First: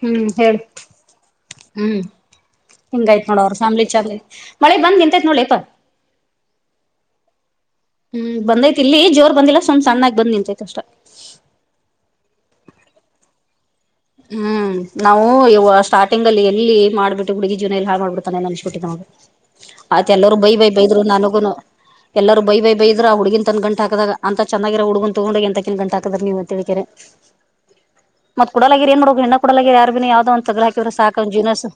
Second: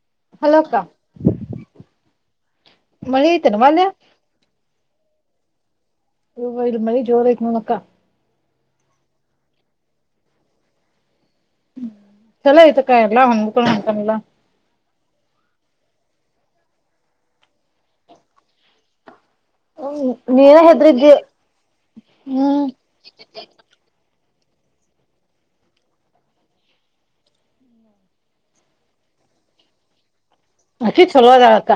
ಹ್ಮ್ hello ಹೇಳಿ ಅಕ್ಕ ಹ್ಮ್ ಮಳಿ ಹಿಂಗಾಯ್ತ್ ನೋಡೋ ಅವರು ಐತೆೇನ ಮಲ್ಯ ಫ್ಯಾಮಿಲಿ ಚಾಮ್ಲಿ ಮಳೆ ಬ್ ನಿಂತಯ್ತ್ ನೋಡ್ಲಿಪಾ ಹ ಇ ಮಳಿ ಜೋರಕ್ ನೋಡಕ್ಕ ಹ್ಮ್ ಬಂದೈತಿ ಇಲ್ಲಿ ಜೋರ್ ಬಂದಿಲ್ಲ ಸುಮ್ ಸಣ್ಣಾಗಿ ಬಂದ್ ನಿಂತೈತ ಅಷ್ಟ ಚಲೋ ಇತ ಕಾಯರ್ಲ್ಲಾ ಹೊಂದ್ಕ ಹ್ಮ್ ನಾವು ಇವು ಸ್ಟಾರ್ಟಿಂಗ್ಲ್ಲಿ ಎಲ್ಲಿ ಮಾಡಿಬಿು ಹುಡುಗಿ ಜನಲ್ಲಿ ಹಾ ಮಾಡಬಿಡ್ತಾನೆ ಅನ್್ಿಟ್ಟಿದ್ದ ನನು ಆಯ್ತ ಹ್ಮ್ ಎಲ್ಲರರು ಬೈ ನೀನ ಬೈ ಬೈದ್ರು ಹೆದ್ರಿದ್ದಿ ನನಗುನು ಎಲ್ಲರೂ ಬೈ ಹ್ಮ್ ಬೈ ಬೈದ್ರು ಆ ಹುಡುಗಿನ್ ತಂದ ಗಂಟ ಹಾಕದಾಗ ಅಂತ ಚೆನ್ನಾಗಿರ ಹುಡ್ಗನ್ ತಗೊಂಡ ಎಂತ ಕೆನ್ ಗಂಟ ಹಕತದ ನೀವ ಮತ್ ಕೂಡ ಏ ನೋ ಹೆಣ್ಣ ಕೊಡಲ ಯಾರ ಯಾವದ ಗ್ರ ಹಾಕಿವ್ರ ಅಕಿ ಸಾಕ ಅವನ ಚಲೋ ಅದಾಳ ಜೀವನಾ ಸಾ.. ಅಕ್ಕ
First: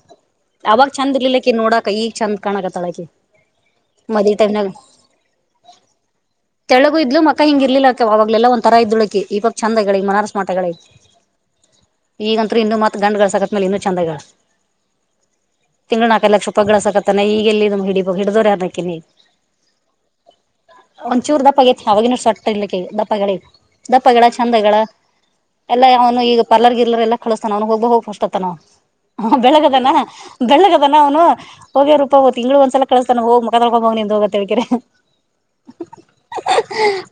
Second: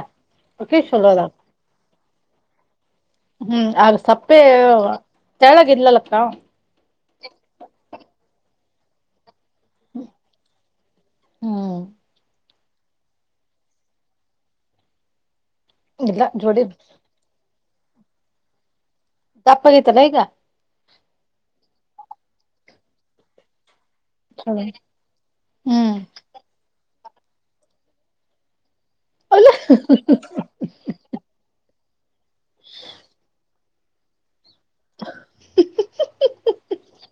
ಅಕಿ ಅವಾಗ ಚಲೋ ಚಂದ್ ಅದಾಳ ಇರಲಿಲ್ಲ ಆಕಿ ನೋಡಕ ಈಗ ಚಂದ್ ಕಾನಕತ್ತಳ್ಳ ಆಕೀ ಹ್ಮ್ ಆಗ ಸಪ್ಪೆ ಏ ತೆಳ್ಳಗ ಇದ್ಲು ಮಕ್ಕ ಹಿಂಗ ಇರ್ಲಿಲ್ಲ ಅವಾಗ್ಲಾ ಎಲ್ಲಾ ಒಂದ.. ಒಂದ ತರ ಇದ್ದುಳಕಿ ಇವಾಗ ಚಂದ ಆಗ್ಯಾಳ ಆಕಿ ಮನಾರ ಸ್ಮಾರ್ಟ್ ಆಗ್ಯಾಳ ಹ್ಮ್ ಈಗ ಅಂತ್ರು ಇನ್ನೂ ಮತ್ತ ಗಂಡ ಗಳಸಕಾತ ಇನ್ನು ಚಂದ ಆಗ್ಯಾಳ ತಿಂಗಳಿಗೆ ಇಲ್ಲ ನಾಲ್ಕೈದು ಲಕ್ಷ ಜೋಡಿ ರೂಪಾಯಿ ಗಳಸಾಕತ್ತಾನ ಈಗ ಎಲ್ಲಿ ಹಿಡದ ಅವರ ಯಾರ ಅಕಿನ ದಪ್ಪಗ ಐತಿಯಲ್ಲ ಈಗ ಒಂದಚೂರು ದಪ್ಪ ಅಗೇತಿ ಅವಾಗ ಇನ್ನೂ ಸೊಟ್ಟ ಇದ್ದಳ ಆಕಿ ದಪ್ಪ ಆಗ್ಯಾಳ ಇಗ ದಪ್ಪ ಆಗ್ಯಾಳ ಚಂದ ಆಗ್ಯಾಳ ಎಲ್ಲ ಹ್ಮ್ ಯಾವನು ಈಗ ಇಲ್ಲದಿರ ಎಲ್ಲಾ ಕಲಿಸ್ತಾನ ನ ಅವ್ ಹೋಗ ಬಾ ಹೋಗ ಫಸ್ಟ್ ಅಂತಾನ ಅವ ಹ ಅಲ್ಲ ಬೆಳ್ಳಗಾದನ ಬೆಳ್ಳಗಾದನ ಅವನು ಹೋಗಲೇ ರೂಪವ್ವ ತಿಂಗಳಿಗೆ ಒಂದ ಸಲಾ ಕಳಸತಾನ ಹೋಗ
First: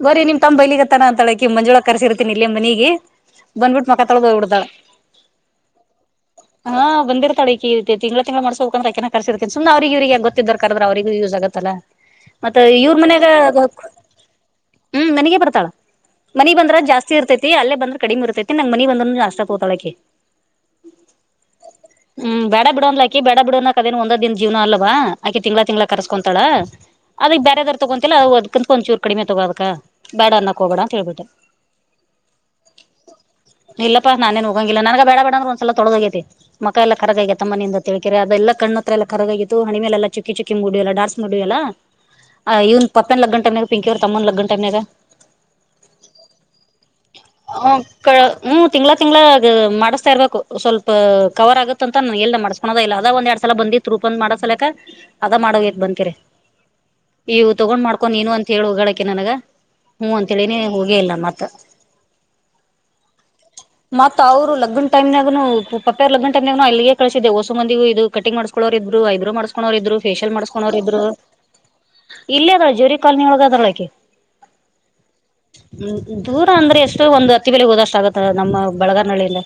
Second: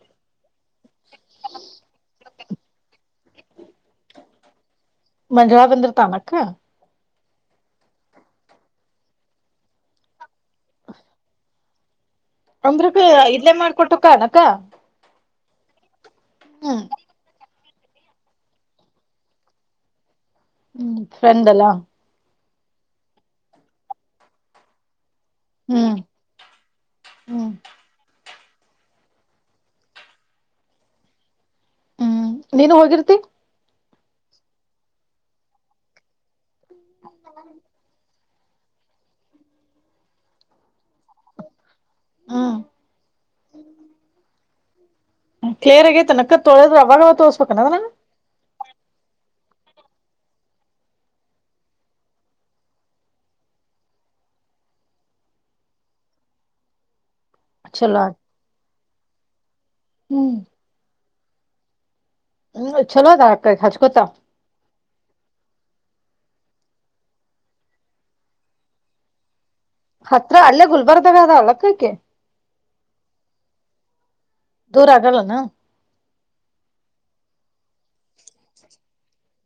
ಹೋಗ್ರೀ ನಿಮ್ಮ ತಮ್ಮ ಬೈಯಲಿಕತಾನ ಅಂತಳಕಿ ಮಂಜುಳ ಕರ್ಸಿರ್ತಿನಿ ಇಲ್ಲಿ ಮನಿಗಿ ಬಂದ್ಬಿಟ್ಟು ಕರ ಕರದ ಹೋಗಿ ಬಿಡ್ತಾಳ ಮಂಜುಳ ಬಂದಿರ್ತಾನಕ್ಕ ತಡಕಿ ಇತಿ ತಿಗಳ ತಿಂಗಳಾ ಮಾಡಸೋಕೆ ಅಂದ್ರ ಅವರನ ಕರಸೀತಾಳ ಸುಮನ್ ಅವರಿಗೆ ಇವರಿಗೆ ಯಾಕ ಅವರನ ಗೊತ್ತಿದ್ದರನ ಕರದರ ಅವರಿಗೂ ಯೂಸ ಆಗುತ್ತೆ ಅಲ್ಲ ಮತ್ತ ಅಂದ್ರಕ ಇವ್ರ ಇಲ್ಲೇ ಮನಿಯಾಗ ಮಾಡ್ಕೊಟ್ಟಕ್ಕ ಅನಕ್ಕ ಹ್ಮ್ ನನಗ ಬರುತ್ತ ಮನಿಗೆ ಬಂದ್ರ ಹ್ಮ್ ಜಾಸ್ತಿ ಇರ್ತೈತಿ ಅಲ್ಲೇ ಬಂದ್ರೆ ಕಡಿಮೆ ಇರ್ತೈತಿ ನಂಗ್ ಮನಿ ಬಂದ್ರ ಅನು ಅಷ್ಟ ತಗೊತ್ತಲ್ಲ ಆಕಿ ಹ್ಮ್ ್ರೆಂಡಲ್ಲಾ ಬೇಡ ಬಿಡ ಅಂದಲ ಆಕೀ ಬ್ಯಾಡ ಬಿಡ ಅನ್ನಾಕ ಅದೇನ ಒಂದ ದಿನಾ ಜೀವನ ಅಲ್ಲ ವಾ ಆಕೆ ತಿಂಗ್ಗಳಾ ತಿಂಗಗಳಾ ಹ್ಮ್ ಕರೆಸಿಕೊತಾಳ ಅದಕ್ ಹ್ಮ್ ಬೇರೆ ಬ್ಯಾರೆ ತುಗೊಂತ್ತಿಲ್ಲ ಚನ್ ಪೊಂಚೂರು ಕಡಿಮೆ ತುಗೊಳದಕ ಬ್ಯಾಡ ಅನ್ನಾಕ್ ಹೋಗೋಣ ಅಂತ ಹೇಳ್ಬಿಟ್ಟೆ ಹ್ಮ್ ನೀನು ಹೋಗಿರ್ತಿ ಇಲ್ಲಪ್ಪಾ ನಾನೇನ್ ಹೋಗಂಗಿಲ್ಲ ನನ ಬ್ಯಾ ಬಡ್ರ ಒಂದಸಲ ತೊಳಗೈತಿ ಮಕ್ಕ ಎಲ್ಲ ಕರಗ ಅಗೆತಿ ಅಮ್ಮನಿಂದತಿ ಅದೆಲ್ಲ ಹತ್ರ ಎ ಕರಗಾಗಿತ್ತು ಹಣೆ ಮೇಲ ಎಲ್ಲಾ ಚುಕ್ಕಿ ಚುಕ್ಕಿ ಮೂಡಿತು ಲ್ಲ ಡಾನ್ಸ್ ಮಾಡುವ ಅಲ್ಲ ಹ್ಮ್ ಇವನ ಪಪ್ಯನ್ ಲಗ್ನ ಟೈಮ್ದಾಗ ಪಿಂಕಿ ಅವರ ತಮ್ಮನ ಲಗ್ಗನ್ನ ಟೈಮ್ದಾಗ ಕ್ಲೇರ್ ಆಗ ತನಕ್ಕ ತೋಳದ್ರ ಅವಾಗ ಅವಾಗ್ ತೋರಸಬೇಕ ಅನ ಅದನ ಹ್ಮ್ ತಿಂಗಳಾ ತಿಂಗಳಾ ಆದ ಮಾಡಸತೀರಬೇಕ ಸ್ವಲ್ಪ ಕವರ್ ಆಗುತ್ತ ಅಂತ ನಾನ ಎಲ್ಲ ಮಾಡಿಸಿಕೊಳೋದ ಇಲ್ಲ ಅದ ಒಂದ ಎರಡ್ ಸಲ ಬಂದಿತ್ತ ರೂಪಾ ಅಂದ ಪಂದ ಮಾಡೋ ಸಲುವಾಗಿ ಅದ ಮಾಡ ಹೊಗೆತಿ ಬಂದಕಾರಿ ಇವು ತಗೊಂಡ್ ಚಲೋ ಮಾಡ್ಕೊಂಡ ನೀನು ಅಂತ ಹೇಳಿ ಹೋಗಾಳಕ್ಕೆ ನನಗ ಹ್ೂ ಅಂತ ಹ್ಮ್ ಹೇಳಿನಿ ಹೋಗೇ ಇಲ್ಲ ಮತ್ತೆ [inaudible] ಹ್ಮ್ ಚಲೋ ಅದ ಅಕ್ಕ ಹಚ್ಕೋತ ಮತ್ತ ಅವ್ರು ಲಗ್ನ್ ಟೈಮ್ನ್ಯಾಗ ಅನು ಪಪೆಯಾರ್ ಲಗ್ನ್ ನ ಅಲ್ಲಿಗೆ ಕಳಿಸಿದೆ ಹೊಸ ಮಂದಿಗೂ ಇದು ಕಟ್ಟಿಂಗ ಮಾಡಿಸಿಕೊಳ್ಳರ ಇದ್ದರೂ ಹೈಬ್ರೋ ಮಾಡಿಸಿಕೊ ಕಕೋರ ಇದ್ರು ಫೇೇಶಿಯಲ್ ಹತ್ರ ಅಲ್ಲೇ ಮಾಡಸ್ಕೋರ್ ಇದ್ರು ಗುಲ್ಬರ್ದಾಗ ಅದ ಅಲಕ್ಕಕ್ಕೆ ಇಲ್ಲ ಅದಾಳ ಜೋರಿ ಕಾಲನಿ ಒಳಗ ಅದಾಳ ಆಕಿ ದೂರ ಆಗಲ್ಲ ಅನ ದೂರ ಅಂದ್ರೆ ಎಷ್ಟೊ ಒಂದು ಅತ್ತಿಬೆಲೆ ಗೆ ಹೋದಷ್ಟ ಆಗುತ್ತ ನಮ್ಮ ಬ ಬೆಳಗಾರ್ನಹಳ್ಳಿಯಿಂದ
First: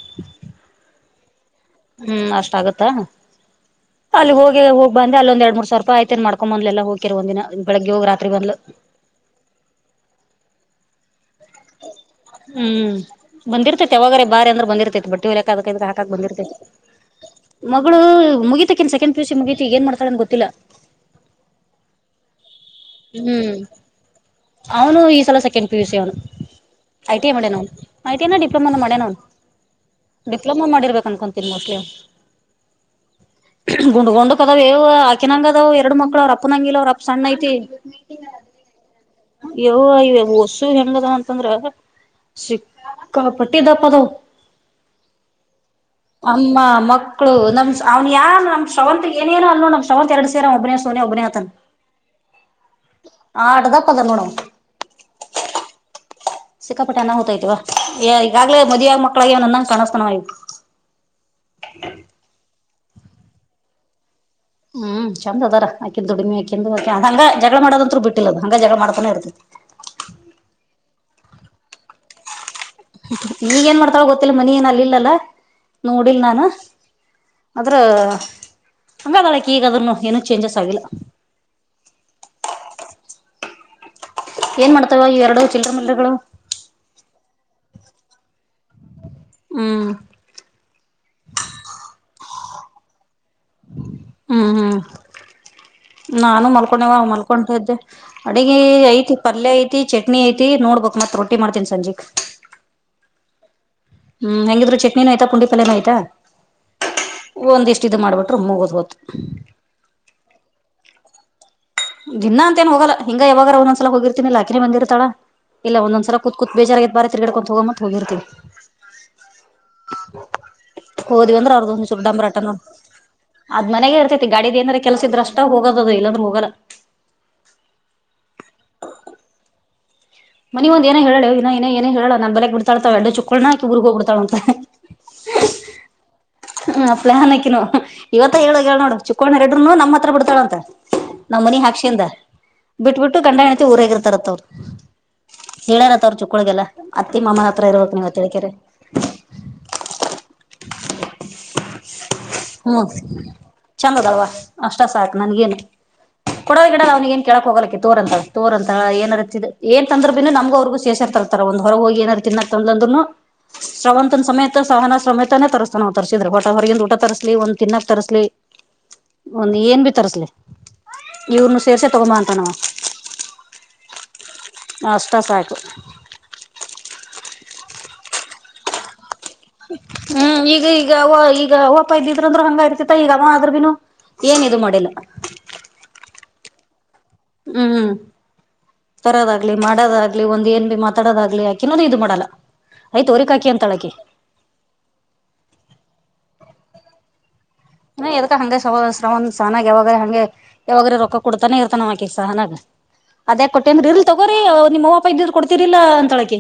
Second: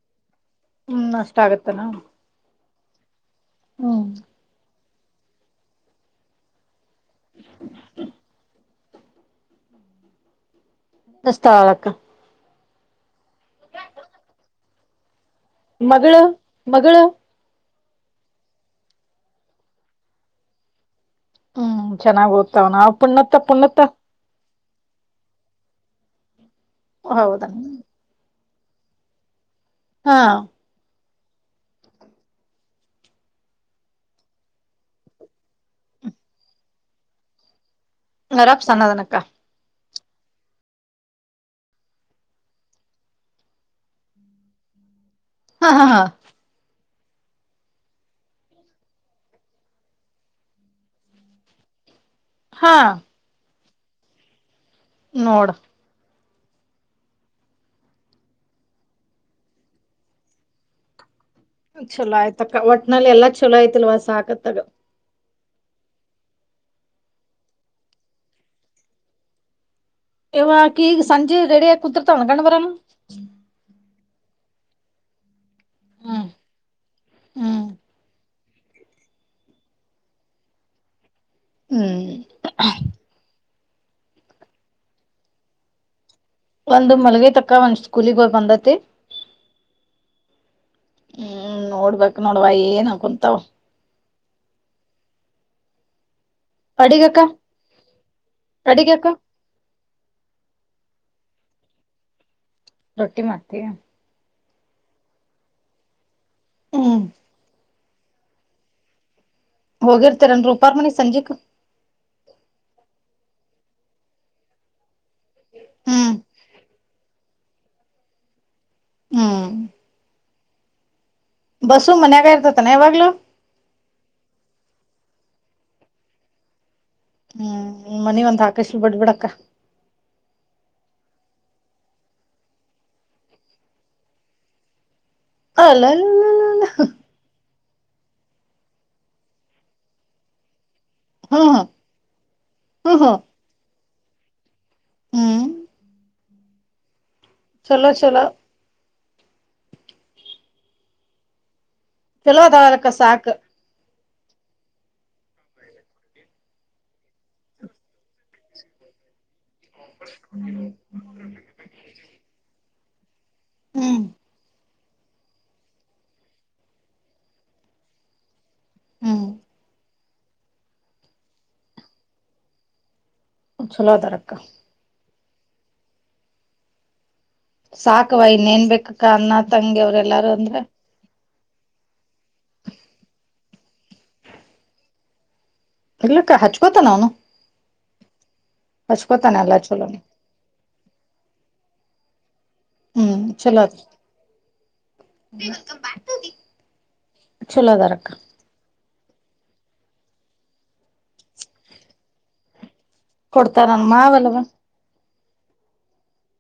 ಹ್ಮ್ ಅಷ್ಟ ಆಗತ್ತನಾ ಅಷ್ಟ ಆಗತ್ತಾ ಅಲ್ಲಿ ಹೋಗ ಹೋಗಿ ಬನ್ನಿ ಅಲ್ಲಿ ಒಂದ ಎರಡು ಮೂ ಸಾವರ ರೂಪಾಯ ಆಯ್ತತಿ ಮಾಡ್ಕೊಂದ ಬಂದಾಲ ಎಲ್ಲಾ ಹೋಗಿ ಕೆ ಒಂದ ದಿನಾ ಬೆಳಗ್ಗೆ ಹೋಗ ರಾತ್ರಿ ಬಂದ್ಲು [inaudible] ಹ್ಮ್ ಬಂದಿರ್ತೈತಿ ಯಾವಾಗಾರ ಬಾರಿ ಅಂದ್ರ ಬಂದಿರ್ತೈತಿ ಬಟ್ಟೆ ಹೋಲಿಯಾಕ ಅದಕಂತ ಹಾಕಾಕ ಮಗಳು ಬಂದಿರ್ತೇತಿ ಮಗಳು ಮಗಳು ಮುಗಿತ ಅಕಿನ ಸೆಕೆಂಡ್ ಪಿ ಯು ಸಿ ಮುಗೀತಿ ಈಗ ಏನ್ ಮಾಡ್ತಾಳ ಅಂತ ಗೊತ್ತಿಲ್ಲ ಹ್ಮ್ ಚೆನ್ನಾಗ ಓದತವನಾ ಪುಣತ್ತ ಹ್ಮ್ ಪುಣತ್ತ ಅವನು ಈ ಸಲ ಸೆಕೆಂಡ್ ಪಿ ಯು ಸಿ ಅವನು ಐ ಟೀ ಐ ಮಾಡೇ ಹೌದನ ಅವ ಐ ಮಾಡಿ ಡೀ... ಡಿಪ್ಲೊಮ ಮಾಡ್ಯನ ಹಾ ಡಿಪ್ಲೊಮಾ ಮಾಡಿರ್ಬೇಕು ಅನಕೋತಿನಿ ಮೋಸ್ಟ್ಲಿ ಅವನು ಗುಂಡ್ ಗೊಂಡಕ್ ಅದಾವ್ವು ಆಕಿನಂಗ ಅದಾವ ಎರಡು ಮಕ್ಳ ಅವ್ರ ಅಪ್ಪನಂಗ ಇಲ್ಲಾ ಅವ್ರ ಅಪ್ಪ ಸಣ್ಣ ಐತಿ ಅವರ ಅಪ್ಪ ಸಣ್ಣ ಅದನ ಅಕ್ಕ ಓ ಇ ಒಸು ಹೆಂಗದ ಅಂತಂದ್ರ ಸಿಕ್ಕ ಪಟ್ಟಿ ದಪ್ಪ ಅದಾವ ಹಾ ಹಾ ಹಾ ಅಮ್ಮ ಮಕ್ಕ... ಮಕ್ಕಳುಮ್ನ್ ಯಾ ನಮ್ವಂತತ್ ಏನೇನನು ಅಲ್ಲೋ ನಮ್ವಂತ ಎರಡ್ ಸೇರ ಅವ ಒಬ್ಬನೇ ಸೋನೆ ಒಬ್ಬನೇ ಆತನ್ ಹಾ ಆಟದಾ ಕೊದಮಡ ನೋಡ ಸಿಕ್ಕಾಪಟ್ಟೆನ ಹೂತೈತಿವ ಈಗಾಗಲೇ ಮದುವಿಯಾಗ ಮಕ್ಳಾಗಿ ವನಂದಂಗ ಕಾಣಸ್ಕನ ಆ ಚಲ ಆಯತ ಅಕ್ಕ ಒಟ್ನಲ್ಲಿ ಎಲ್ಲ ಚಲೋ ಆಯತಿಲ್ವಸ ಹಕತ್ ಹ್ಮ್ ಚಂದ ಅದಾರಾಕಂದು ದುಡಿಮಿ ಆಕಿಂದು ಹಂಗ ಜಗಳ ಮಾಡೋದಂರು ಬಿಟ್ಟಿಲ್ಲ ಅದ ಹಂಗ ಜಗಳ ಮಾಡ್ಕೊ ಇರ್ತದೆ ಇವ ಆಕಿ ಈಗ ಸಂಜೆ ರೇಡೆಯ ಆ ಕುುದುತ ಹುಗಳನ್ನುಣವರನು ಈಗ ಏನ್ ಮಾಡ್ತಾವ ಗೊತ್ತಿಲ್ಲ ಮನಿ ಏನ ಅಲ್ಲಿಲ್ಲಲ್ಲ ನೋಡಿಲ್ ಹ್ಮ್ ನಾನು ಹ್ಮ್ ಆದ್ರ ಹಂಗಾದಾಳಕ ಈಗದ್ರನು ಏನು ಚೇಂಜಸ್ ಆಗಿಲ್ಲ ಹ್ಮ್ ಏನ್ ಮಾಡ್ತಾವ ಈ ಎರಡು ಚಿಲ್ರಮಲ್ಗಳು ಒಂದು ಮಲ್ಗ ತಕ್ಕ ಒಂದ್ ಸ್ಕೂಲಿಗೆ ಹೋಗ್ ಬಂದತಿ ಹ್ಮ್ ನೋಡುವ ಏನ ಕುಂತವ ಹ್ಮ ಹ್ಮ ನಾನು ಮಲ್ಕೊಂಡವ ಅಡಿಗಕ್ಕ ಮಲ್ಕೊಂಡದ್ದೆ ಅಡಗೆ ಅಡಿಗಕ್ಕ ಐತಿ ಪಲ್ಯ ಐತಿ ಚಟ್ನಿ ಐತಿ ನೋಡ್ಬೇಕ ಮತ್ ರೊಟ್ಟಿ ಮಾಡ್ತೀನಿ ಸಂಜಿಕ್ ರೊಟ್ಟಿ ಮಾಡ್ತೀ ಹ್ಮ್ ಹೆಂಗಿದ್ರು ಚಟ್ನಿನೂ ಆಯ್ತಾ ಕುುಂಡಿ ಪಲ್ಲನ ಆಯ್ತಾ ಹ್ಮ್ ಒಂದಿಷ್ಟ ಚ್ಚಿದದು ಮಾಡಿಬಿಟ್ರರು ಮುಗದು ಹ ಹೊತ್ತುು ಹೋಗಿರ್ತರನ್ ರೂಪಾರಮಣಿ ಸಂಜೆಕ್ ದಿನಾ ಅಂತೇನ್ ಹೋಗಲ್ಲ ಹಿಂಗ ಯಾವಾಗ ಒಂದ್ಸಲ ಹೋಗಿರ್ತಿನನಿಲ್ಲಾಕಿನಿ ಬಂದಿರ್ತಾಳ ಇಲ್ಲ ಹ್ಮ್ ಒಂದೊಂದ್ಸರ ಕುತ್ತ್ ಬೇಜಾರಾಗತ್ತು ಬಾರೆ ತಿರ್ಗಡ್ಕೊಂಡು ಹೋಗ ಮತ್ತ ಹೋಗಿರ್ತತಿವಿ ಹ್ಮ್ [unintelligible] ಹೋದ್ ಅಂದ್ರ ಅವ್ರದ ಬಸ್ಸು ಮನ್ಯಾಗ ಒಂದಡ್ಡಂಬರಾಟಂದರು ಇರ್ತತಾನ ಯಾವಾಗ್ಲೂ ಅದ್ ಮನೆಗೇ ಇರ್ತತಿ ಗಾಡಿದಏಂದ್ರ ಕೆಲ್ಸಿದ್ರ ಅಷ್ಟ ಹೋಗದಲ್ಲಾದ್ರೂ ಹೋಗಲ್ಲ ಹ್ಮ್ ನಿ ಮನಿ ಒಂದ ಆಕಶ ಬಿಡ್ಬಿಡಕ್ಕ ಮನ ಒಂದ ಏನ ಹೇಳಳೆ ಇನಏ ಏನು ಹೇಳೋ ನನ್ ಬೆಲೆಗ್ ಬಿಡ್ಳತಾವ ಎಡ್ಡ ಚುಕ್ಕಳ್ನಾಕಿ ಊರ್ಗ್ಗ್ ಬಿತಾಳ ಅಂತ ಅಲ್ಲಲ್ಲ ಹಪ್ಲೇ ಹ ನಕಿನೋ ಇವತ್ತ ಹೇಳ ಹೇಳಳ್ ನೋಡು ಚಿಕ್ಕೋ್ಣ ಎಡರುನು ನಮ್ಮ ಹತ್ರ ಬಿಡ್ತಾಳ ಅಂತೆ ನಮ್ಮ್ ಹ್ಮ್ ಮನಿ ಹ್ಮ್ ಹಾಕ್ಷಿದ ಬಿಟ್ಬ ಬಿಟ್ಟು ಹ್ಮ್ ಗಂಡ ಹೆಣತಿ ಊರಗಿರ್ತಾರತ್ ಅವ್ರು ಹ್ಮ್ ಹೇಳಳ್ಯಾರತ್ ಅವ್ರರು ಚುಕ್ಕೊಳ್ಗೆಲ್ಲ ಅತ್ತಿ ಮಾಮ್ಮನ ಹತ್ರ ಚಲೋ ಇರ್ಬೇಕಕ್ ನೀವ್ ಚಲೋ ತಿಳ್ಕ [unintelligible] [inaudible] ಚಲೋದಾವರಕ್ಕ ಸಾಕ್ ಚೆಂದದಲ್ವಾ ಅಷ್ಟ ಸಾಕು ನನ್ಗೇನು ಕೊಡೋದ ಗಿಡಲ್ಲ ಅವ್ನ ಏನ್ ಕೆೇಳಕ್ ಹೋಗಲಿಕ್ಕೆ ತೋರ್ ಅಂತ ತೋರ್ ಅಂತ ಏನರ್ತ್ ಏನ್ ತಂದ್ರು ಬಿನು ನಮಗ ಅವ್ರಗೂ ಶೇಷರ್ ತತಾರ ಒಂದ ಹೊರ ಹೋಗಿ ಏನಾರ ತಿನ್ನ ತಂದ ಅಂದರುನು ಹ್ಮ್ ಶ್ರವಂತನ ಸಮೇತ ಸಹನ ಸಮೇತನೇ ತರಿಸಸ್ತಾನ ತರಿಸಸಿದ್ರೆ ಹೊಟಾ ಹೊರಗಿಂದ ಊಟ ತರಿಸತ ಲಿ ಒಂದ್ ತಿನ್ನಕ್ ತರಸ್ಲಿ ಹ್ಮ್ ಒಂದ್ ಏನ್ ಬಿ ತರಸ್ಲಿ ಇವ್ರನು ಸೇಷೆ ತಗೊ ಮಾ ಅಂತಾನವ ಸುಲದ ರಕ್ಕ ಕಾಸಾಯ ಕ ಸಾಕವಾ ಇನ್ನೇನ್ ಬೇಕಕ್ ಹ್ಮ್ ಈಗ ಈಗ ಈಗ ಒಪ್ಪ ಇದ್ದಿದ್ರಂದ್ರ ಹಂಗ ಇರ್ತಿ ಈಗ ಆದ ಬಿನು ಏನ್ ಇದು ಮಾಡಿಲ್ಲ ಇರ್ಲಕ್ಕ ಹಚ್ಕೊತ ನ ಅವನು ಹ್ಮ್ ಹಚ್ಕೋತಾನ ತರೋದಾಗ್ಲಿ ಎಲ್ಲಾ ಚಲೋನ ಮಾಡೋದಾಗ್ಲಿ ಒಂದ್ ಏನ್ ಭ ಮಾತಾಡೋದಾಗ್ಲಿ ಯಾಕನ ಇದು ಮಾಡ ಯ ಹ್ಮ್ ತೋರಿ ಹಾಕಿ ಚಲೋ ಅಂತಳಕ ಚಲೋ ನ ಅದಾರಕ್ಕ ಎದಕ್ಕ ಹಂಗಗೆ ಸವ ಒಂದ್ ಸಹನಾಗ ಯಾವಾಗ್ರ ಹಗೆ ಯಾವಾಗ್ರ ರೊಕ್ಕ ಕೊಡ್ತಾನೆ ಇರ್ತಾನ ನಮಕ ಸಹಾನಾಗ್ ಅದೇ ಕೊಟ್ಟೇ ಕೊಡ್ತಾರನ್ ಅಂದ್ರೆ ಇಲ್ ಮಾವಲ್ವ ತಗೋರಿ ನಿಮ್ಮ ಇದ ಕೊಡ್ತಿರ್ಲಾ ಅಂತಳಕ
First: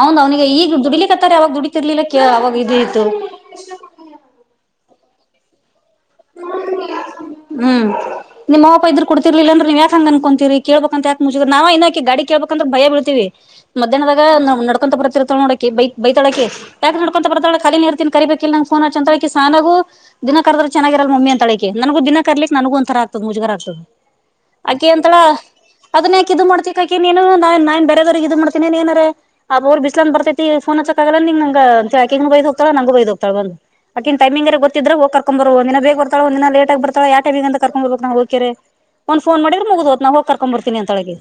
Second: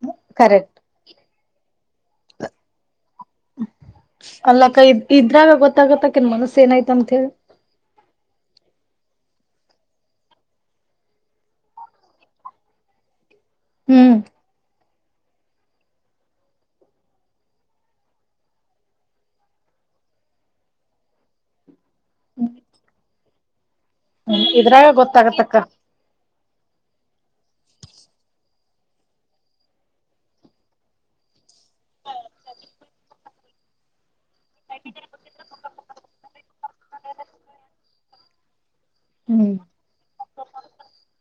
ಅವ್ ಅವ್ನಿಗೆ ಈಗ ಕರೆಕ್ಟ್ ದುಡಿಲಿಕ್ಕೆತ್ತಾರೆ ಅವಾಗ ದುಡ ಇರ್ಲಿಲ್ಲ ಅವಾಗ ಇ ಅಲ್ಲ ಕೈ ಇದ್ರಾಗ ಗೊತ್ತ ಹ್ಮ್ ನಿಮ್ಹಾವ್ ಬಿಯ್ದೆರ್ ಕೊಡ್ತಿರ್ಲಿಲ್ಲಂದ್ರ ನೀವು ಯಾ ಹಂಗ ಅನ್ಕೋಂತರಿ ಕೇಳ್ಬೇಕಂತಾಕ್ ಮುಿದ್ರ ನಾವ ಇನ್ನೋಕ ಗಡಿ ಕೇಳಳ್ಬೇಕಂದ್ರ ಭಯ ಬಳ್ತೀವಿ ಹ್ಮ್ ಮಧ್ಯಾಹ್ನದಾಗ ನ ನಡ್ಕೊಂತ ಬ ರ್ಳ ನೋಡಕ ಬೈ ಬೈತಾಳಕಟ್ಯಾಕ್ ನಡ್ಕೊಂತ ಬರ್ತಳಖಾಲಿ ನೀ ಇರ್ತನಿ ಕರಿಬೇಕೇಕ ಇ ನಂಗ ಫೋನ್ ಹ ಚ ಅಳಕ ಸಾನಾಗು ದಿನ ಕರದ್ರ ಚೆನ್ನಾಗಿರಲ್ ಮಮ್ಮಿ ಅಳಕ್ಕೆ ನನಗ ದಿನ ಕರ್ಲಿ ನನಗ ಒಂರ ಆಗ್ತದ ಮುಜಗಾರ್ ಆಗ್ತದೆ ಹ್ಮ್ ಇದ್ರಾಗ ಆಕೆ ಅಂತಳ ಗೊತ್ತಾಗತ್ತಕ್ಕ ಅದನ್ನ ಯಾಕೆ ಇ್ ಮಾಡ್ತಕ್ಕೆ ನೀನು ನಾನ್ ನಾನ್ ಬೇರೆವ್ರಿಗೆ ಇ್ ಮಾಡ್ತಿ ೇನ್ ಏನಾರ ಆ ಅವರು ಬಿಸ್ಲಂದ ಬರ್ತೈತಿಫೋ ಹ ಚಕ್ಕ ಆಗಲ್ಲಂಗ ನಂಗಗೆಂತಾಕಿಂಗಗ ಬೈ ಹೋಗ್ತಾಳ ನಂಗ ಬೈ ಹೋಗ್ತಾಳ ಬಂದು ಅಕಿ ಟಮಿಂಗ ಎ ಗೊತ್ತ್ರೆ ಹೋಗಕ ದಿನ ಬೇ ಬರ್ತಳ ಒಂದ ದಿನ ಲೇ ಆಗ ಬರ್ತಳ ಯ ಟೈಗ ಕರ್ೊಂಡ್ ಬಬೇಕ ಹ ಒಂದು ೋನ್ ಹ್ಮ್ ಮಾಡಿದ ಮುಗ ನಾ ಹ ಕಕೊ್ಂಬರ್ತೀನಿ ಅಂತೊಳಗೆ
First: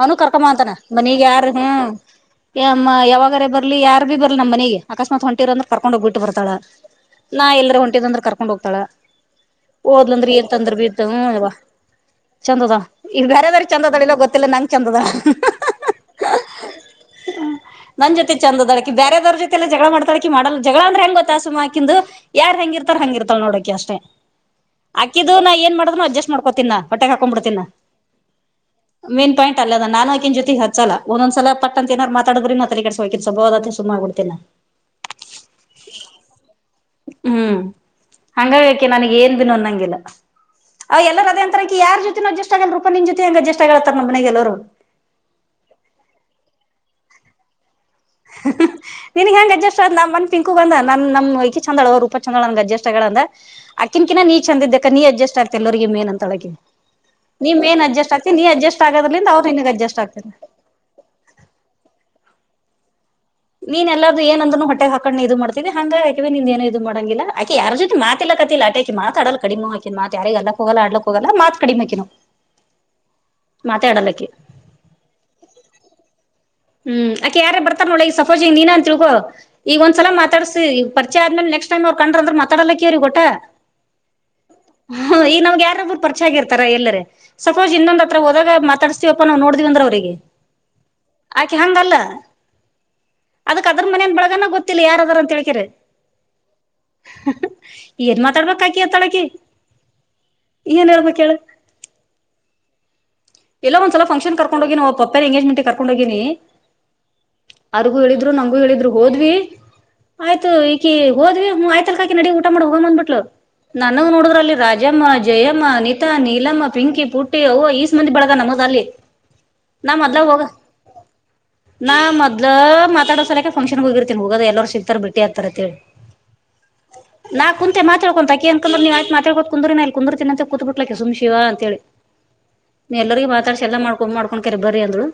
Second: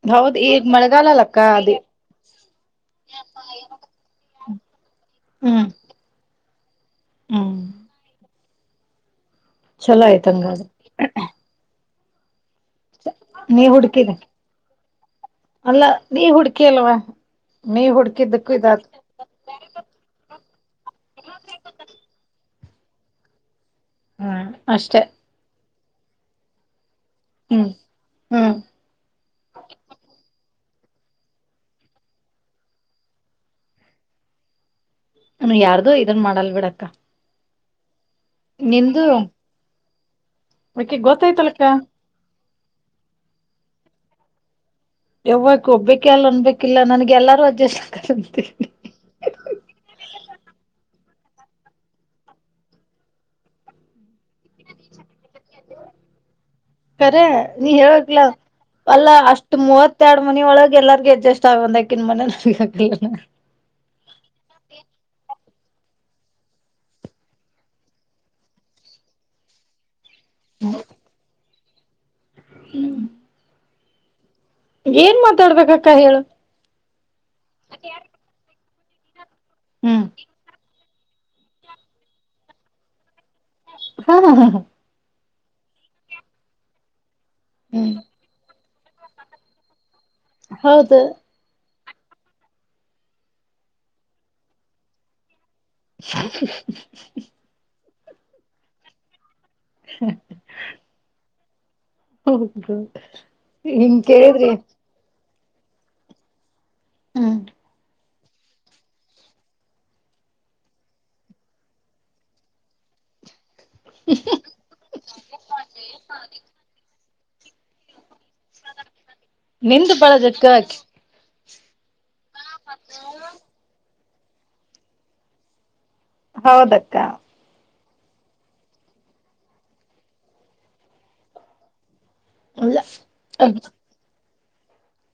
ಅವನು ಹೌದ್ ಕರ್ಕೊಂಬ ಈಗ ಅಂತಾನ ಮನೀಗ್ ಮಳೆಗಾಲಲ್ಲಕ್ಕ ಯಾರ ಅದೇ ಹ್ಮಮ್ಮ ಯಾವಾಗಾರ ಬರ್ಲಿ ಯಾರ ಭೀ ಬರ್ ನಮ್ಮ ಮನೆಗೆ ಅಕಸ್ಮಾತ್ ಹೊಟಿರ ಅಂದ್ರ ಹ್ಮ್ ಕರ್ಕೊಂಡೋಗಬ ಬಿಟ್ಟ ಬತಾಳಾ ಹ್ಮ್ ಎಲ್ಲರ ಹೊಂಟ ಕರ್ಕೊಂಡ್ ಹೋಗ್ತಾಳ ಚಲೋ ಓದ್ಲಂದ್ರೆ ಏನ್ಂತ ಆಯ್ತಂಗಾದ್ರೆ ಅಂದ್ರ ಬಿ ಇತ ಅಲ್ವಾ ಚಂದದ ಈಗ ಬೇರೆದ್ರ ನೀ ಚಂದದಳಲ್ಲ ಹುಡ್ಕಿದೆ ಗೊತ್ತಿಲ್ಲ ನಂಗೆ ಚಂದದ ಹ್ಹಾದಲ್ಲ ಅಲ್ಲ ನೀ ಹುಡ್ಕಿ ಅಲ್ವಾ ನೀ ನನ್ ಜೊತೆ ಹುಡ್ಕಿದ್ದಕ್ಕೂ ಇದಾದ ಚಂದದಳಕ ಬೇರೆದವ್ರ ಜೊತೆಲ್ಲ ಜಗಳ ಮಾಡ್ತಾಳಕಿ ಮಾಡಲ್ಲ ಜಗಳಂದ್ರ ಹೆಂಗೊತ್ತಾಸುಾಕಿಂದು ಯಾರ್ ಹೆಂಗಿರ್ತಾರ ಹಂಗಿರ್ತಲ್ಲ ನೋಡಕ ಅಷ್ಟು ಹ್ಮ್ ಅಷ್ಟೆ ಅಾಕಿದ್ದು ನಾ ಏನ್ ಮಾಡುದ್ನು ಅಡ್ಜಸ್ಟ್ ಮಾಡ್ಕೋತ ನಾ ಹೊಟ್ಟೆಗೆ ಹಾಕೊಂಡ್ ಬಿಿಡ್ತೀನ ಹ್ಮ್ ಹ್ಮ್ ಮೇನ್ ಪಾಯಿಂಟ್ ಅಲ್ಲ ಅದ ನಾನು ಹಾಕನ್ ಜೊತೆಗೆ ಹ ಸಲ ಒಂದಸಲ ಪಟ್ಟಂತಏನಾರರು ಮಾತಾಡ್ರಿ ನ ಕಡೆಸ ಹಕ ಸಬೋದತ್ತ ಸು್ಗ್ಬಡ್ತೇನಾ ನ ಯಾರ್ದು ಇದನ್ ಮಾಡಲ್ ಬಿಡಕ್ಕ ಹಂಗಕೆ ನಿಂದು ನನಗ್ ಏನ್ ದಿನ ಅನ್ನಂಗಿಲ್ಲ ಅವ ಅಕಿ ಎಲ್ಲರ ಅದೇ ಅಂತರಕ ಗೊತ್ತಾಯ್ತಲಕ್ಕ ಯಾರ್ ಜೊತೆಿನ ಜ ಎ ರೂಪಾ ನಿಜ ಜೊತೆಂಗ ಜಸ್ ಆಗತಾರ ನಮ್ಮ ಮನೆಗೆಲ್ಲೋರು ಯಾವಕ್ು ಒಬ್ಬೇಕ ಅಲ್ಲ ಅಂದಬೇಕಿಲ್ಲ ನನ್ಗೆ ಎಲ್ಲಾರು ಅಡ್ಜಸ್ಟ್ ಆಗಕಂತೀನಿ ನಿನ್ಗ್ ಹೆಂಗಗೆ ಅಜಸ್ಟ್ ನಮ್ಮ ಮನ್ ಪಿಂಕು ಬಂದ ನ ನಮ್ ಚಂದಾಳ ರೂಪ ಚಂದಳ ಅಡ್ಜಸ್ ಆಗ ಅಂದ ಅ ಆಕಿಿನ ಕಿಿನ ನೀ ಚಂದ ಇದಿದ್ದ ನೀ ಅಡ್ಜಸ್ಟ್ ಇಷ್ಟ ಆತ ಎಲ್ಲರಿಗೆಗ ಮೇನ್ ಅಂತ ಅಳಗೆ ಕರ ನೀ ಹೇಳ್ಕ್ಲ ಅಲ್ಲಾ ಆಗೋದ್ರಲಿಂದ ಅವ್ರು ಅಷ್ಟ್ ನಿನಗ್ ಅಡ್ಜಸ್ಟ್ ಮೂವತ್ತ ಎರಡ್ ಆಗ್ತಾರ ಮನಿಯ ಒಳಗೆ ಎಲ್ಲಾರ್ಗ ಅಡ್ಜಸ್ಟ್ ಆಗ್ಬಂದ ಮನೆಲ್ಲ ನೀನ್ ಎಲ್ಲಾರ್ದ ಏಂದ್ೂ ಹೊಟ್ಟೆ ಹಾಕೊಂಡ್ ಇದು ಮಾಡ್ತ ಹಂಗಾಕೆ ನಿ ಏನು ಇ ಮಾಡಂಗಿಲ್ಲಕೆ ಯಾರ್ ಜೊ ಮಾತಿಲ್ಲ ಕತ್ತತಿಲ್ಲ ಅಟಕ ಮಾಡತಡ ಕಡಿಮ ಹಾಕಿತ ಯಾರ ಎಲ್ಲಕ್ಕ ಹೋಗಲ್ಲ ಆಡ್ಲಕ್ ಹೋಗಲ್ಲ ಮಾತ್ ಕಡಿಮೆಕಿನವು ಹ್ಮ. ಮಾತಾಡಲ್ಲಕಿ. ಏನ್ ಮಾತಾಡ್ಬೇಕಕ್ಕ ಹೇಳು. ಹ್ಮ ಅಕೆ ಯಾರ ಬರ್ತಾರ ನೋಡ ಈಗ ಸಫೋಜ ನೀನ ಅಂತ ತಿಳ್ಕೊ ಈಗ ಹ್ಮ್ ಒಂದಸಲ ಮಾತಾಡ್ಸಿ. ಪರಿಚ ಆದ್ಮೇಲ ನೆಕ್ಸ್ಟ್ ಟೈಮ್ ಅವ್ರ ಕಂಡ್ರ ಮಾತಾಡಲ್ಲ ಅಕಿ ಅವ್ರಿಗ ಒಟ್ಟ ಹ್ಞಾ ನಮ್ಗ ಯಾರೊಬ್ರು ಪರಿಚಯ ಆಗಿರ್ತಾರ ಎಲ್ಲರೇ ಸಪೋಸ್ ಹ್ಮ್ ಇನ್ನೊಂದ ಹತ್ರ ಹೋದಾಗ ಮಾತಾಡ್ಸಿವಪ್ಪಾ ನಾವು ನೋಡ್ದವಿಂದ್ರ ಅವ್ರಿಗ ಹೌದು ಹಂಗಲ್ಲ ಅದಕ್ ಅದ್ರ ಮನ್ಯಾದ ಬಳಗನ ಗೊತ್ತಿಲ್ಲ ಯಾರದರ ಅಂತ ಹೇಳಕರೇ [inaudible] ಏನ್ ಮಾತಾಡ್ಬೇಕ್ ಆಕಿ ಅತ್ತಾಳಕಿ ಏನ್ ಹೇಳ್ಬೇಕ ಹೇಳ ಹೌದು. ಎಲ್ಲೋ ಹಿಂಗ್ ಒಂದ್ಸಲ ಫಂಕ್ಷನ್ ಕೇಳಿದ್ರಿ ಕರ್ಕೊಂಡ ಹೋಗಿನೀ ವಾಗಿ ಪಪ್ಪರ ಎಂಗೇಜ್ಮೆಂಟ್ ಕರ್ಕೊಂಡ ಹೋಗಿನಿ ಹ್ಮ್ ಅರು ಹೇಳಿದ್ರು ನಂಗೂ ಹೇಳಿದ್ರು ಹೋದ್ವಿ. ಆಯ್ತು ಈಕಿ ಹೋದ್ವಿ ಹ್ಮ್ ಆಯ್ತಲ್ಕಾಕಿ ನಡಿ ಊಟ ಮಾಡ ಹೋಗ ಬಂದಬಿಟ್ಲು. ನನಗ ನೋಡದ್ರ ಅಲ್ಲಿ ರಾಜಮ್ಮ ಜಯಮ್ಮ ನೀತಾ ನೀಲಮ್ಮ ಪಿಂಕಿ ಪುಟ್ಟಿ ಅವ ಮಂದಿ ಬಳಗ ನಮ್ಮದ ಅಲ್ಲಿ ನಾ ನಿಂದು ಬಾಳ ಮೊದ್ಲ ಹೋಗ ಜಗ್ಗ ಆಕಿ ನಾ ಮೊದಲ ಮಾತಡೋ ಸಲಕೆ ಫಂಕ್ಷನ್ ಹೋಗಿರ್ತನಿ ಹೋಗದ ಎಲ್ಲಾರ್ ಸಿಗ್ತಾರ ಬಿಟ್ಟಿ ಹತಾರ ಅಂತೇಳಿ. ಹೌದಕ್ಕ. ಮಾತಾಕೊಂತಾಕ ಅನ್ಕಂದ್ರ ನೀತ್ತಾಡ್ಕೋ ಕುಂದರಿ ನ ಅಲ್ಲಿ ಕುಂದರ್ತೀನಂತ ಕೂತ್ ಬಿಟ್ಲಕ್ಕೆ ಸುಮ್ ಶಿವ ಅಂತ ಹೇಳಿ. ಇಲ್ಲ ನೀಲ್ಲರಿಗ ಮಾತಾಡ್ಸ ಎಲ್ಲ ಮಾಡ್ಕೊ ಮಾಡಕೊಂಡ ಬರಿ ಅಂದ್ಲು.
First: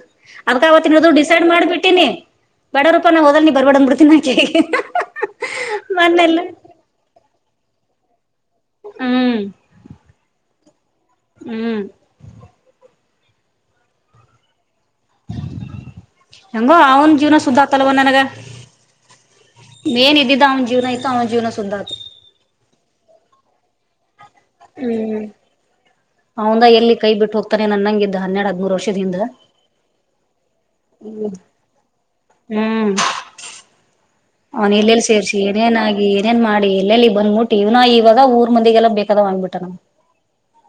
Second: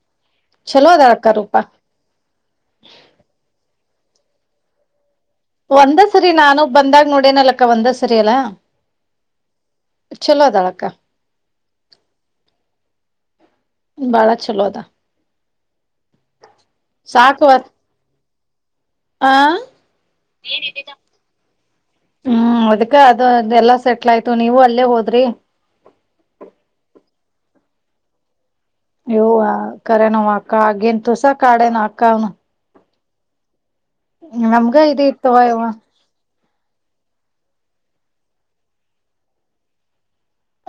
ಅದ್ಕ ಚಲೋ ಅವತ್ತಿನದು ಅದಳಕ್ಕ ಡಿಸೈಡ್ ರೂಪಾ ಮಾಡ್ಬಿಟ್ಟೀನಿ ಬ್ಯಾಡ ರೂಪ ನ ಹೊಡಲ್ ಬರ್ಬಡ ಅಂದ ಬಿಡ್ತೀನಿ ಆಕಿಗಿ ಒಂದ ಸರಿ ನಾನು ಬಂದಾಗ ನೋಡೇನಲಕ್ಕ ಒಂದ ಸರಿ ಅಲ್ಲಾ. ಚಲೋ ಅದಾಳಕ್ಕ. ಹ್ಮ. ಬಾಳ ಚಲೋ ಅದಾ. ಹೆಂಗೋ ಅವ್ನ ಜೀವನ ಸುದ್ದ ಆಗ್ತಲ್ವ ನನಗ ಹ ಏನ್ ಇದ್ದಿದ್ದ ಹ್ಮ ಅವನ್ ಜೀವನ ಇತ್ತು ಅವನ ಜೀವನ ಸುದ್ದ ಆತು ಅದಕ್ಕ ಅದುಲ್ಲ ಹ್ಮ ಅವಂದ ಎಲ್ಲಿ ಕೈ ಬಿಟ್ಟು ಹೋಗ್ತಾನ ಅನ್ನಂಗ ಇದ್ದ ಹನ್ನೆಡ ಹದ್ದ ಯವ್ವ ಖರೇನ ಆಕ್ಕಾ ಆಗಿನ ತುಸ ಕಾಡೇನ ಆಕ್ಕಾ ಅವ್ನ ಅವನ ಇದ ಎಲ್ಲೆಲ್ಲಿ ಸೇರ್ಸಿ ಇತ್ತವ ಇವ ಏನೇನಾಗಿ. ಇದೇನ ಮಾಡಿ ಎಲ್ಲೆಲ್ಲಿ ಬಂದ್ಬಿಟ್ಟಿ ಇವ್ ಇವಾಗ ಊರ ಮಂದಿಗೆಲ್ಲ ಬೇಕಾದವಾ ಆಗ್ಬಿಟ್ಟನ ನಮ್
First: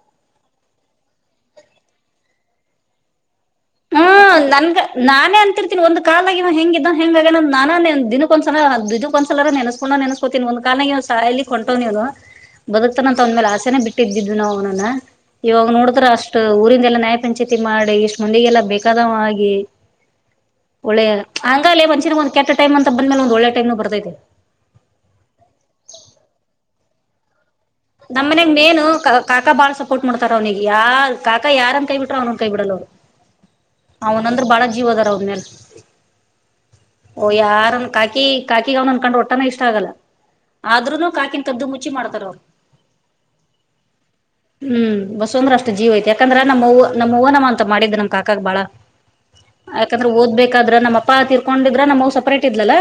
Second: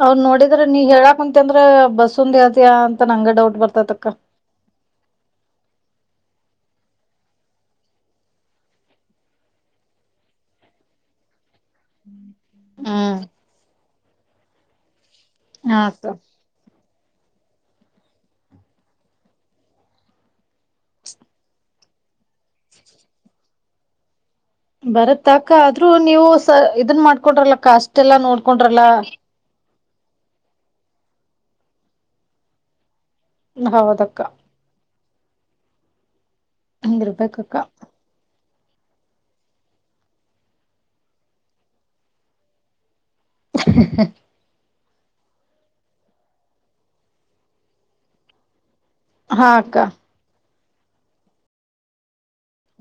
ಅವ್ ನೋಡಿದ್ರ ನೀ ಹೇಳಾಕಂತಿ ಅಂದ್ರ ಬಸ್ಂದ ಹತಿಯ ಅಂತ ನಂಗೆ ಡೌಟ್ ಬರ್ತತಕ್ಕ ಹ್ಮ ನಂಗ ನಾನೇ ಅಂರ್ತೀನಿ ಒಂದು ಕಾಲದಾಗ ಇವ ಹೆಂಗ ಹೆಂಗ ಆಗ್ಯಾನ ನನ್ನ ದಿನಕ್ಕ ಒಂದಸಲರ ನೆನಸ್ಕೊಂದ ನೆನಸ್ಕೊತಿನಿ ಒಂದ್ ಕಾಲನ್ಯಾಗ ಸ ಕೊಂಟವ್ ನೀವನ ಬದುಕ್ತಾನಂತ ಅವಂದ ಮೇಲೆ ಆಸೆನೇ ಬಿಟ್ಟಿದ್ದಿದ್ ನ ಅವನನ್ನ ಇವಾಗ ಹಾ ನೋಡಿದ್ರ ಅಕ್ಕ ಅಷ್ಟ ಊರಿಂದಲ್ಲಾ ನ್ಯಾಯ ಪಂಚಾಯಿತಿ ಮಾಡಿ ಇಷ್ ಮಂದಿಗೆಲ್ಲಾ ಬೇಕಾದಾವ ಅಗ್ಗಿ ಒಳ್ಳೆ ಹಂಗಲೇ ಮಂಷಿನ ಒಂದ ಕೆಟ್ಟ ಟೈಮ್ ಅಂತ ಬಂದ್ಮೇಲೆ ಒಂದ ಒಳ್ಳೆ ಟೈಮ್ ನ ಬರ್ತೈತೆ. ಬರತ್ ಅಕ ಆದ್ರೂ ನೀವು ಸ ಇದನ್ ಮಾಡ್ಕೊಂಡ್ರಲ ನಮ್ಮನೇ ಗ ಮೇನು ಕಾಕಾ ಬಾಳ ಸವ ಪೊಟ್ ಮಾಡತಾರ ಅವನಿಗ ಯ ಕಾಕ ಯಾರನ್ ಕೈ ಬಿಟ್ರ ಅವ್ನ ಕೈ ಬಿಡಲ್ ಅವರ ಹೌದಕ್ಕ ಅವನಂದ್ರ ಬಾಳ ಜೀವ್ ಅದಾರ ಅವನ್ ಮ್ಯಾಲ ಓ ಹಂಗಿರ್ಬೇಕಕ್ಕ ಯಾರನ್ ಕಾಕಿ ಕಾಕಿಗ ಅವ್ನನನ್ನ ಕಂಡ್ರ ಒಟ್ಟಾನ ಇಷ್ಟ ಆಗಲ್ಲ ಆದ್ರೂನು ಕಾಕಿನ ಕದ್ದ ಮುಚ್ಚಿ ಮಾಡ್ತಾರ ಅವ್ರ. [inaudible] ಹ್ಮ ಬಸವಂದ್ರ ಅಷ್ಟ ಜೀವ ಐತಿ ಯಾಕಂದ್ರ ನಮ್ಮವ ನಮ್ಮ ವ ನಮ್ಮ ಅಂತ ಮಾಡಿದ್ದ ನಮ್ಮ ಕಾಕಾಗ ಬಾಳ ಹಾ ಅಕ್ಕ ಯಾಕಂದ್ರ ಓದ್ಬೇಕ. ಯಾಕಂದ್ರ ನಮ್ಮ ಅಪ್ಪಾ ತೀರ್ಕೊಂಡಿದ್ರ ನಮ್ಮವ ಸಪರೇಟ್ ಇದ್ರ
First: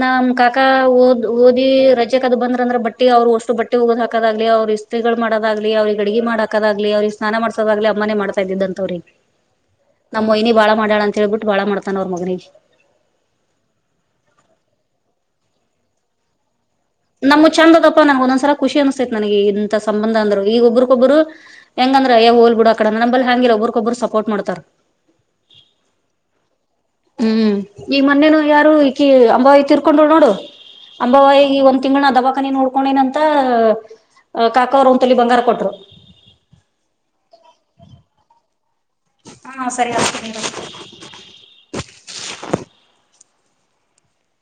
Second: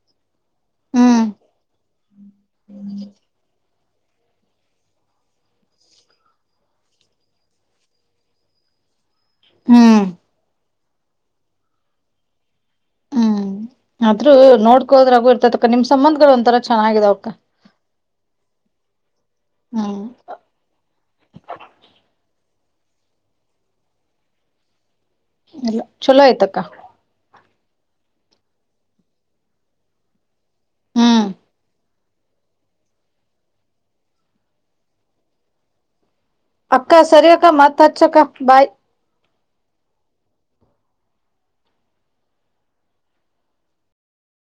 ನ್ ಕಾ ಅಾಾಓದ್ ಹ್ಮ್ ಓದಿ ರಜೆಕ್ ಅದು ಬಂದ್ರ ಅಂದ್ರ ಬಟ್ಟಿ ಅವ್ರು ಅಷ್ಟು ಬಟ್ಟಿ ಹೋಗೋ್ ಹಾಕ ಹಕದ್ಲಿ ಅವ್ರ ಇತ್ಗಳು ಮಾಡದಾಗ್ಲಿ ಅವ್ರಿಗೆ ಅಡಡಿಗೆ ಮಾಡಕದಾಗ್ಲಿ ಅವ್ರಿಗೆ ಸ್ನಾನ ಮಾಡಸದಾಗ್ಲಿ ಅಮ್ಮಾನೇ ಮಾಡ್ತಾ ಇದಿದ್ ಅಂತವ್ರಿ ಹ್ಮ್ ನಮ್ಮ ಮಯನಿ ಬಾಳ ಮಾಡಾಳ ಅಂತ ಹೇಳ್ಬಿಟ್ಟು ಬಾಳ ಮಾಡ್ತಾನ ಅವ್ರ ಮಗನಿಗೆ ಹ್ಮ್ ಆದ್ರೂ ನೋಡ್ಕೋದ್ರಾಗೂ ಇರ್ತತಕ್ಕ ನಿಮ್ ಸಂಬಂಧಗಳು ಒಂಂತರ ನಮಗ ಚಂದದಪ್ಪ ನಂಗ ಒಂದಸ ಖುಷಿ ಅನ್ ನನಗೆ ಇಂತ ಹ್ಮ್ ಸಂಬಂಧ ಅಂದ್ರರು ಈಗ ಒಬ್ಬ್ರಗೊಬ್ಬರು ಹೆಂಗಂದ್ರ ಯ ಹೋಲ್ ಬಿಡ ಅಡ ನಂಬಲ್ಲಿ ಹಂಗಿಲ್ಲ ಒಬ್ರಗೊಬ್ರು ಸಪರ್ಟ್ ಮಾಡ್ತಾರೆ ಎಲ್ಲ ಚೊಲೋ ಆಯ್ತಕ್ಕ ಈ ಮೊನ್ನೇನು ಯಾರು ಈ ಅಂಬಾವಾಯಿ ತಿರ್ಕೊಂಡೋ ನೋಡು ಹ್ಮ್ ಅಂಬಾವಾಯಿ ಈ ಒಂತ ತಿಂಗಣ ದವಾಖಾನಿ ನೋಡ್ಕೊೊಂಡೇನ ಅಂತ ಕಾಕಾ ಅವರು ಒಂತಲಿ ಬಂಗಾರ ಕೊಟ್ರು ಅಕ್ಕ ಸರಿ ಅಕ್ಕ ಮತ್ ಹಚ್ಚಕ್ಕ ಬಾಯ್ ಹಾ ಸರಿ ಆತ